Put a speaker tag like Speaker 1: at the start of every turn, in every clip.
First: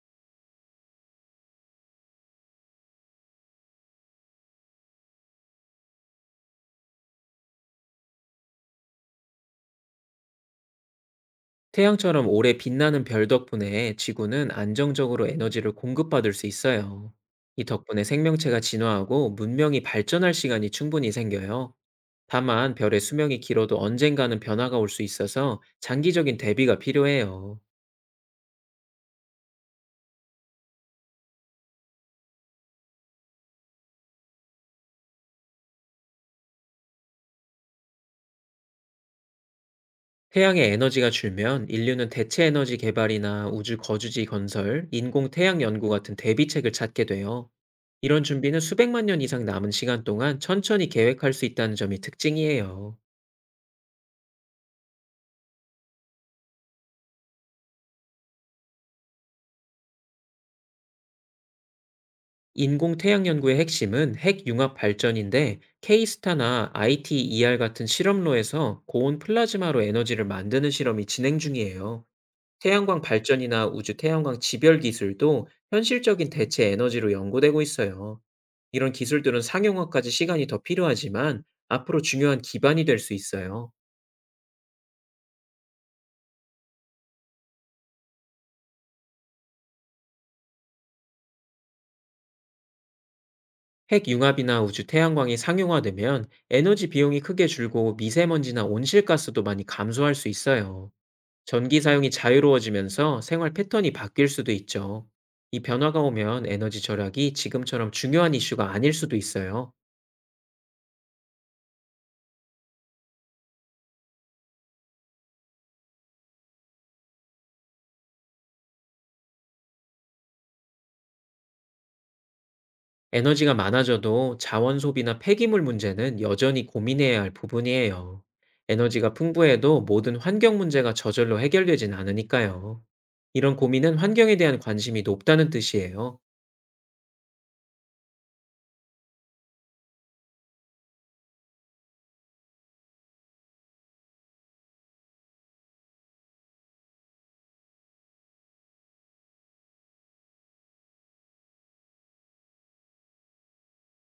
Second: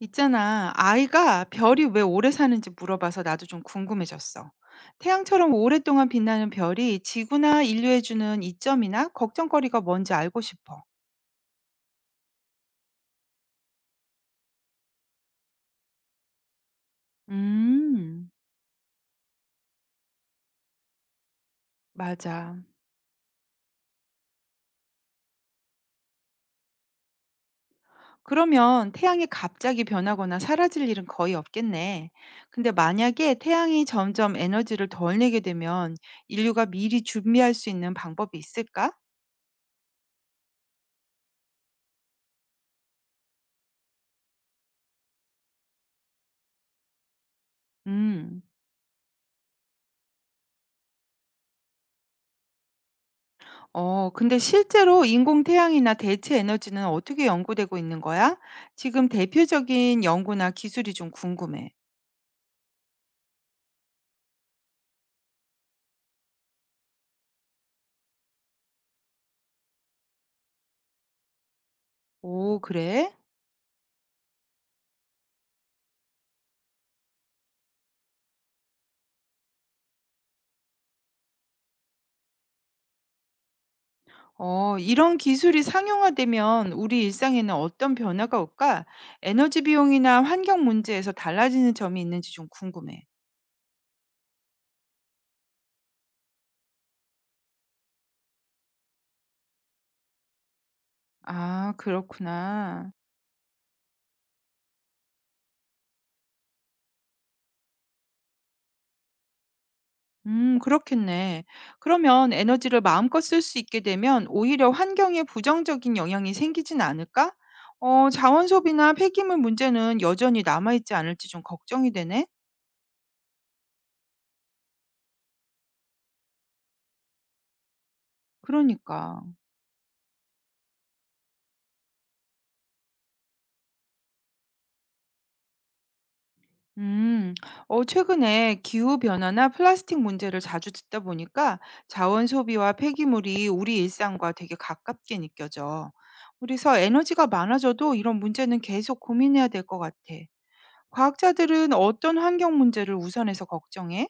Speaker 1: 있잖아, 아이가 별이 왜 오래 사는지 물어봐서 나도 좀 궁금해졌어. 태양처럼 오랫동안 빛나는 별이 지구나 인류에 주는 이점이나 걱정거리가 뭔지 알고 싶어.
Speaker 2: 태양처럼 오래 빛나는 별 덕분에 지구는 안정적으로 에너지를 공급받을 수 있어요. 이 덕분에
Speaker 1: 음,
Speaker 2: 생명체가 진화하고 문명이 발전할 시간이 충분히 생겨요.
Speaker 1: 맞아.
Speaker 2: 다만 별의 수명이 길어도 언젠가는 변화가 올 수 있어서 장기적인 대비가 필요해요.
Speaker 1: 그러면 태양이 갑자기 변하거나 사라질 일은 거의 없겠네. 근데 만약에 태양이 점점 에너지를 덜 내게 되면 인류가 미리 준비할 수 있는 방법이 있을까?
Speaker 2: 태양의 에너지가 줄면 인류는 대체 에너지 개발이나 우주 거주지 건설, 인공 태양 연구 같은 대비책을 찾게 돼요. 이런
Speaker 1: 음.
Speaker 2: 준비는 수백만 년 이상 남은 시간 동안 천천히 계획할 수 있다는 점이 특징이에요.
Speaker 1: 근데 실제로 인공 태양이나 대체 에너지는 어떻게 연구되고 있는 거야? 지금 대표적인 연구나 기술이 좀 궁금해.
Speaker 2: 인공태양 연구의 핵심은 핵융합 발전인데, K-스타나 ITER 같은 실험로에서 고온 플라즈마로 에너지를 만드는 실험이 진행 중이에요.
Speaker 1: 오,
Speaker 2: 태양광
Speaker 1: 그래?
Speaker 2: 발전이나 우주 태양광 집열 기술도 현실적인 대체 에너지로 연구되고 있어요. 이런 기술들은 상용화까지 시간이 더 필요하지만, 앞으로 중요한 기반이 될 수 있어요.
Speaker 1: 이런 기술이 상용화되면 우리 일상에는 어떤 변화가 올까? 에너지 비용이나 환경 문제에서 달라지는 점이 있는지 좀 궁금해.
Speaker 2: 핵융합이나 우주 태양광이 상용화되면 에너지 비용이 크게 줄고, 미세먼지나 온실가스도 많이 감소할 수 있어요.
Speaker 1: 아,
Speaker 2: 전기 사용이
Speaker 1: 그렇구나.
Speaker 2: 자유로워지면서 생활 패턴이 바뀔 수도 있죠. 이 변화가 오면 에너지 절약이 지금처럼 중요한 이슈가 아닐 수도 있어요.
Speaker 1: 그렇겠네. 그러면 에너지를 마음껏 쓸 수 있게 되면 오히려 환경에 부정적인 영향이 생기진 않을까? 자원 소비나 폐기물 문제는 여전히 남아있지 않을지 좀 걱정이 되네.
Speaker 2: 에너지가 많아져도 자원 소비나 폐기물 문제는 여전히 고민해야 할 부분이에요. 에너지가
Speaker 1: 그러니까.
Speaker 2: 풍부해도 모든 환경 문제가 저절로 해결되진 않으니까요. 이런 고민은 환경에 대한 관심이 높다는 뜻이에요.
Speaker 1: 음, 최근에 기후변화나 플라스틱 문제를 자주 듣다 보니까 자원 소비와 폐기물이 우리 일상과 되게 가깝게 느껴져. 그래서 에너지가 많아져도 이런 문제는 계속 고민해야 될 것 같아. 과학자들은 어떤 환경 문제를 우선해서 걱정해?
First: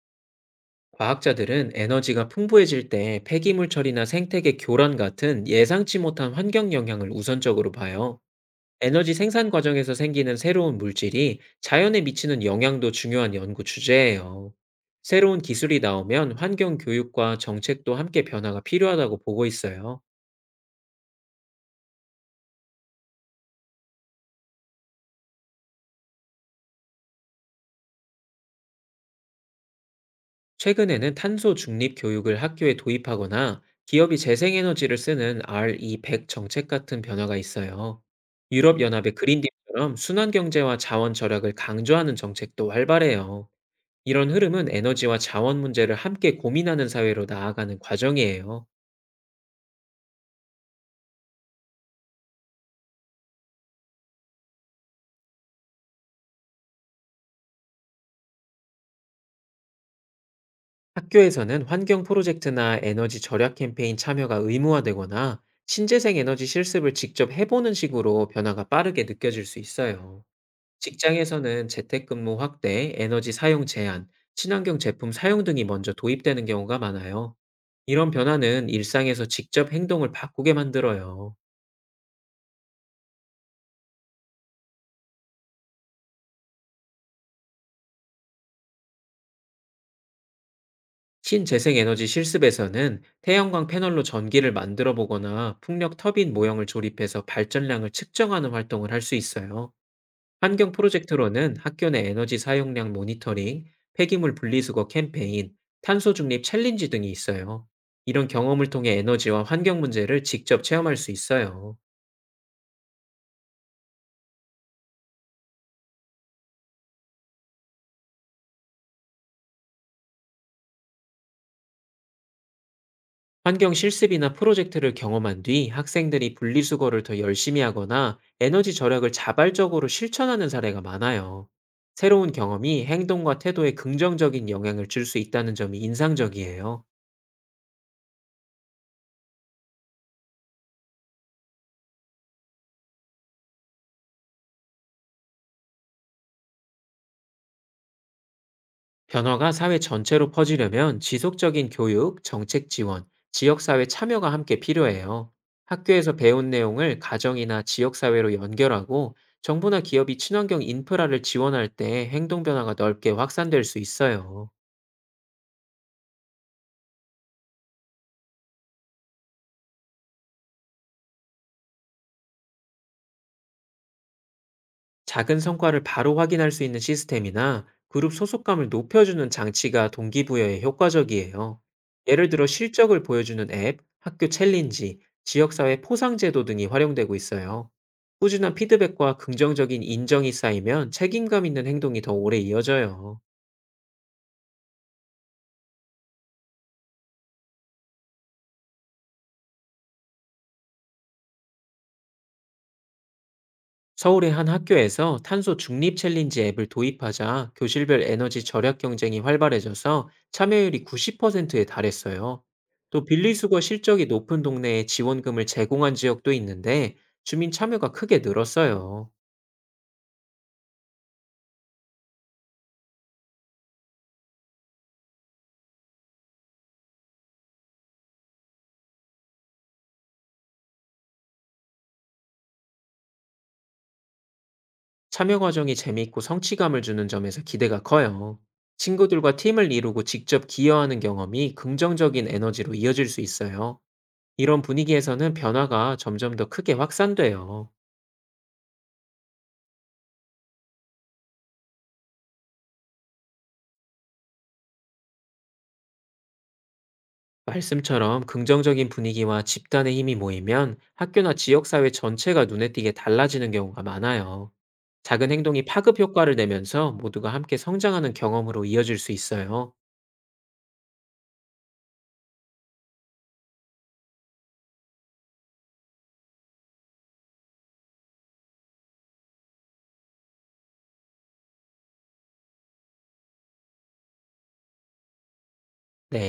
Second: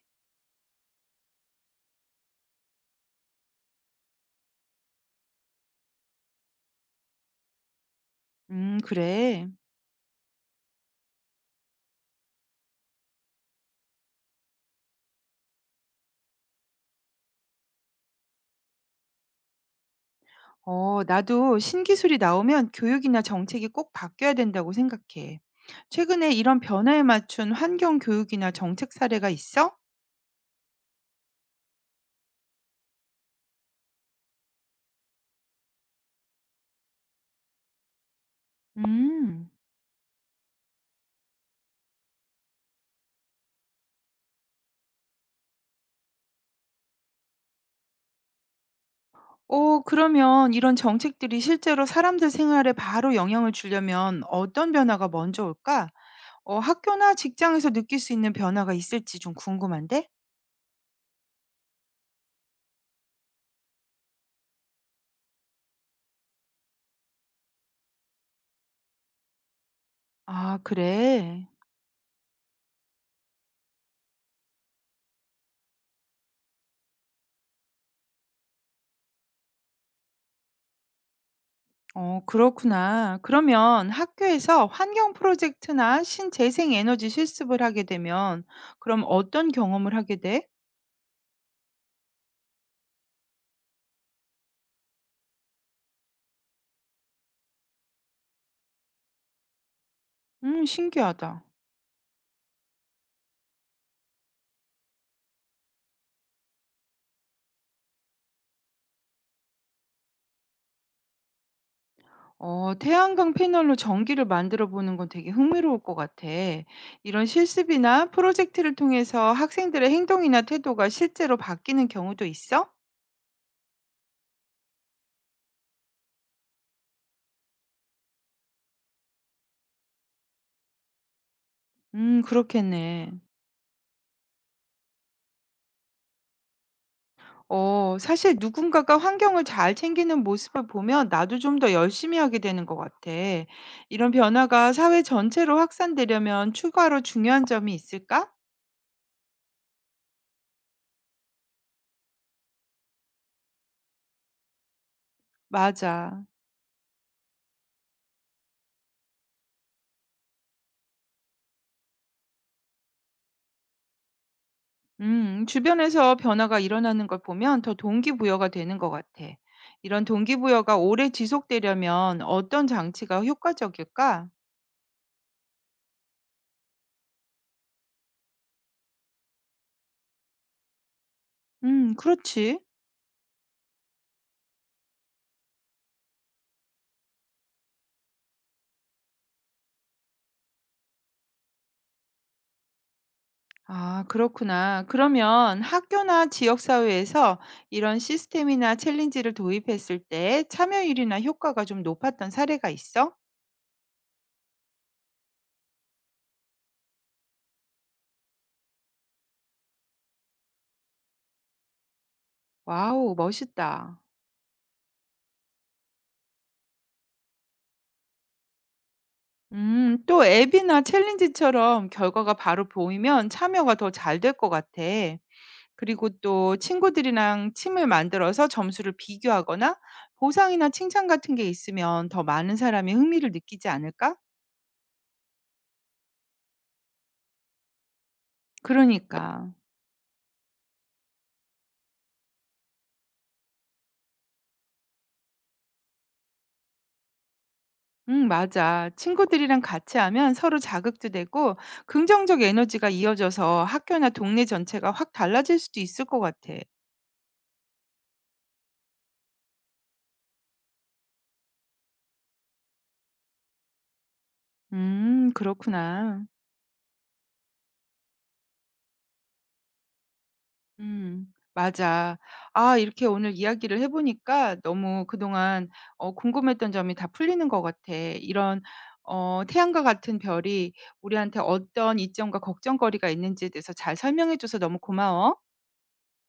Speaker 2: 과학자들은 에너지가 풍부해질 때 폐기물 처리나 생태계 교란 같은 예상치 못한 환경 영향을 우선적으로 봐요. 에너지
Speaker 1: 그래.
Speaker 2: 생산 과정에서 생기는 새로운 물질이 자연에 미치는 영향도 중요한 연구 주제예요. 새로운 기술이 나오면 환경 교육과 정책도 함께 변화가 필요하다고 보고 있어요.
Speaker 1: 나도 신기술이 나오면 교육이나 정책이 꼭 바뀌어야 된다고 생각해. 최근에 이런 변화에 맞춘 환경 교육이나 정책 사례가 있어?
Speaker 2: 최근에는 탄소 중립 교육을 학교에 도입하거나, 기업이 재생에너지를 쓰는 RE100 정책 같은 변화가 있어요. 유럽연합의
Speaker 1: 음.
Speaker 2: 그린딜처럼 순환경제와 자원 절약을 강조하는 정책도 활발해요. 이런 흐름은 에너지와 자원 문제를 함께 고민하는 사회로 나아가는 과정이에요.
Speaker 1: 그러면 이런 정책들이 실제로 사람들 생활에 바로 영향을 주려면 어떤 변화가 먼저 올까? 학교나 직장에서 느낄 수 있는 변화가 있을지 좀 궁금한데?
Speaker 2: 학교에서는 환경 프로젝트나 에너지 절약 캠페인 참여가 의무화되거나, 신재생 에너지 실습을 직접 해보는 식으로 변화가 빠르게 느껴질 수 있어요.
Speaker 1: 아, 그래.
Speaker 2: 직장에서는 재택근무 확대, 에너지 사용 제한, 친환경 제품 사용 등이 먼저 도입되는 경우가 많아요. 이런 변화는 일상에서 직접 행동을 바꾸게 만들어요.
Speaker 1: 어, 그렇구나. 그러면 학교에서 환경 프로젝트나 신재생 에너지 실습을 하게 되면 그럼 어떤 경험을 하게 돼?
Speaker 2: 신재생 에너지 실습에서는 태양광 패널로 전기를 만들어 보거나, 풍력 터빈 모형을 조립해서 발전량을 측정하는 활동을 할 수 있어요. 환경
Speaker 1: 신기하다.
Speaker 2: 프로젝트로는 학교 내 에너지 사용량 모니터링, 폐기물 분리수거 캠페인, 탄소 중립 챌린지 등이 있어요. 이런 경험을 통해 에너지와 환경 문제를 직접 체험할 수 있어요.
Speaker 1: 태양광 패널로 전기를 만들어 보는 건 되게 흥미로울 것 같아. 이런 실습이나 프로젝트를 통해서 학생들의 행동이나 태도가 실제로 바뀌는 경우도 있어?
Speaker 2: 환경 실습이나 프로젝트를 경험한 뒤, 학생들이 분리수거를 더 열심히 하거나 에너지 절약을 자발적으로 실천하는 사례가 많아요. 새로운 경험이
Speaker 1: 그렇겠네.
Speaker 2: 행동과 태도에 긍정적인 영향을 줄 수 있다는 점이 인상적이에요.
Speaker 1: 사실 누군가가 환경을 잘 챙기는 모습을 보면 나도 좀 더 열심히 하게 되는 것 같아. 이런 변화가 사회 전체로 확산되려면 추가로 중요한 점이 있을까?
Speaker 2: 변화가 사회 전체로 퍼지려면 지속적인 교육, 정책 지원, 지역사회 참여가 함께 필요해요. 학교에서
Speaker 1: 맞아.
Speaker 2: 배운 내용을 가정이나 지역사회로 연결하고, 정부나 기업이 친환경 인프라를 지원할 때 행동 변화가 넓게 확산될 수 있어요.
Speaker 1: 주변에서 변화가 일어나는 걸 보면 더 동기부여가 되는 것 같아. 이런 동기부여가 오래 지속되려면 어떤 장치가 효과적일까?
Speaker 2: 작은 성과를 바로 확인할 수 있는 시스템이나 그룹 소속감을 높여주는 장치가 동기부여에 효과적이에요. 예를 들어
Speaker 1: 그렇지.
Speaker 2: 실적을 보여주는 앱, 학교 챌린지, 지역사회 포상제도 등이 활용되고 있어요. 꾸준한 피드백과 긍정적인 인정이 쌓이면 책임감 있는 행동이 더 오래 이어져요.
Speaker 1: 아, 그렇구나. 그러면 학교나 지역사회에서 이런 시스템이나 챌린지를 도입했을 때 참여율이나 효과가 좀 높았던 사례가 있어?
Speaker 2: 서울의 한 학교에서 탄소 중립 챌린지 앱을 도입하자, 교실별 에너지 절약 경쟁이 활발해져서 참여율이 90%에 달했어요. 또
Speaker 1: 와우,
Speaker 2: 빌리수거
Speaker 1: 멋있다.
Speaker 2: 실적이 높은 동네에 지원금을 제공한 지역도 있는데, 주민 참여가 크게 늘었어요.
Speaker 1: 또 앱이나 챌린지처럼 결과가 바로 보이면 참여가 더 잘 될 것 같아. 그리고 또 친구들이랑 팀을 만들어서 점수를 비교하거나 보상이나 칭찬 같은 게 있으면 더 많은 사람이 흥미를 느끼지 않을까?
Speaker 2: 참여 과정이 재미있고 성취감을 주는 점에서 기대가 커요. 친구들과
Speaker 1: 그러니까.
Speaker 2: 팀을 이루고 직접 기여하는 경험이 긍정적인 에너지로 이어질 수 있어요. 이런 분위기에서는 변화가 점점 더 크게 확산돼요.
Speaker 1: 응, 맞아. 친구들이랑 같이 하면 서로 자극도 되고 긍정적 에너지가 이어져서 학교나 동네 전체가 확 달라질 수도 있을 것 같아.
Speaker 2: 말씀처럼 긍정적인 분위기와 집단의 힘이 모이면 학교나 지역사회 전체가 눈에 띄게 달라지는 경우가 많아요. 작은 행동이 파급
Speaker 1: 그렇구나.
Speaker 2: 효과를 내면서 모두가 함께 성장하는 경험으로 이어질 수 있어요.
Speaker 1: 음, 맞아. 아, 이렇게 오늘 이야기를 해보니까 너무 그동안 궁금했던 점이 다 풀리는 것 같아. 이런 태양과 같은 별이 우리한테 어떤 이점과 걱정거리가 있는지에 대해서 잘 설명해줘서 너무 고마워.
Speaker 2: 네.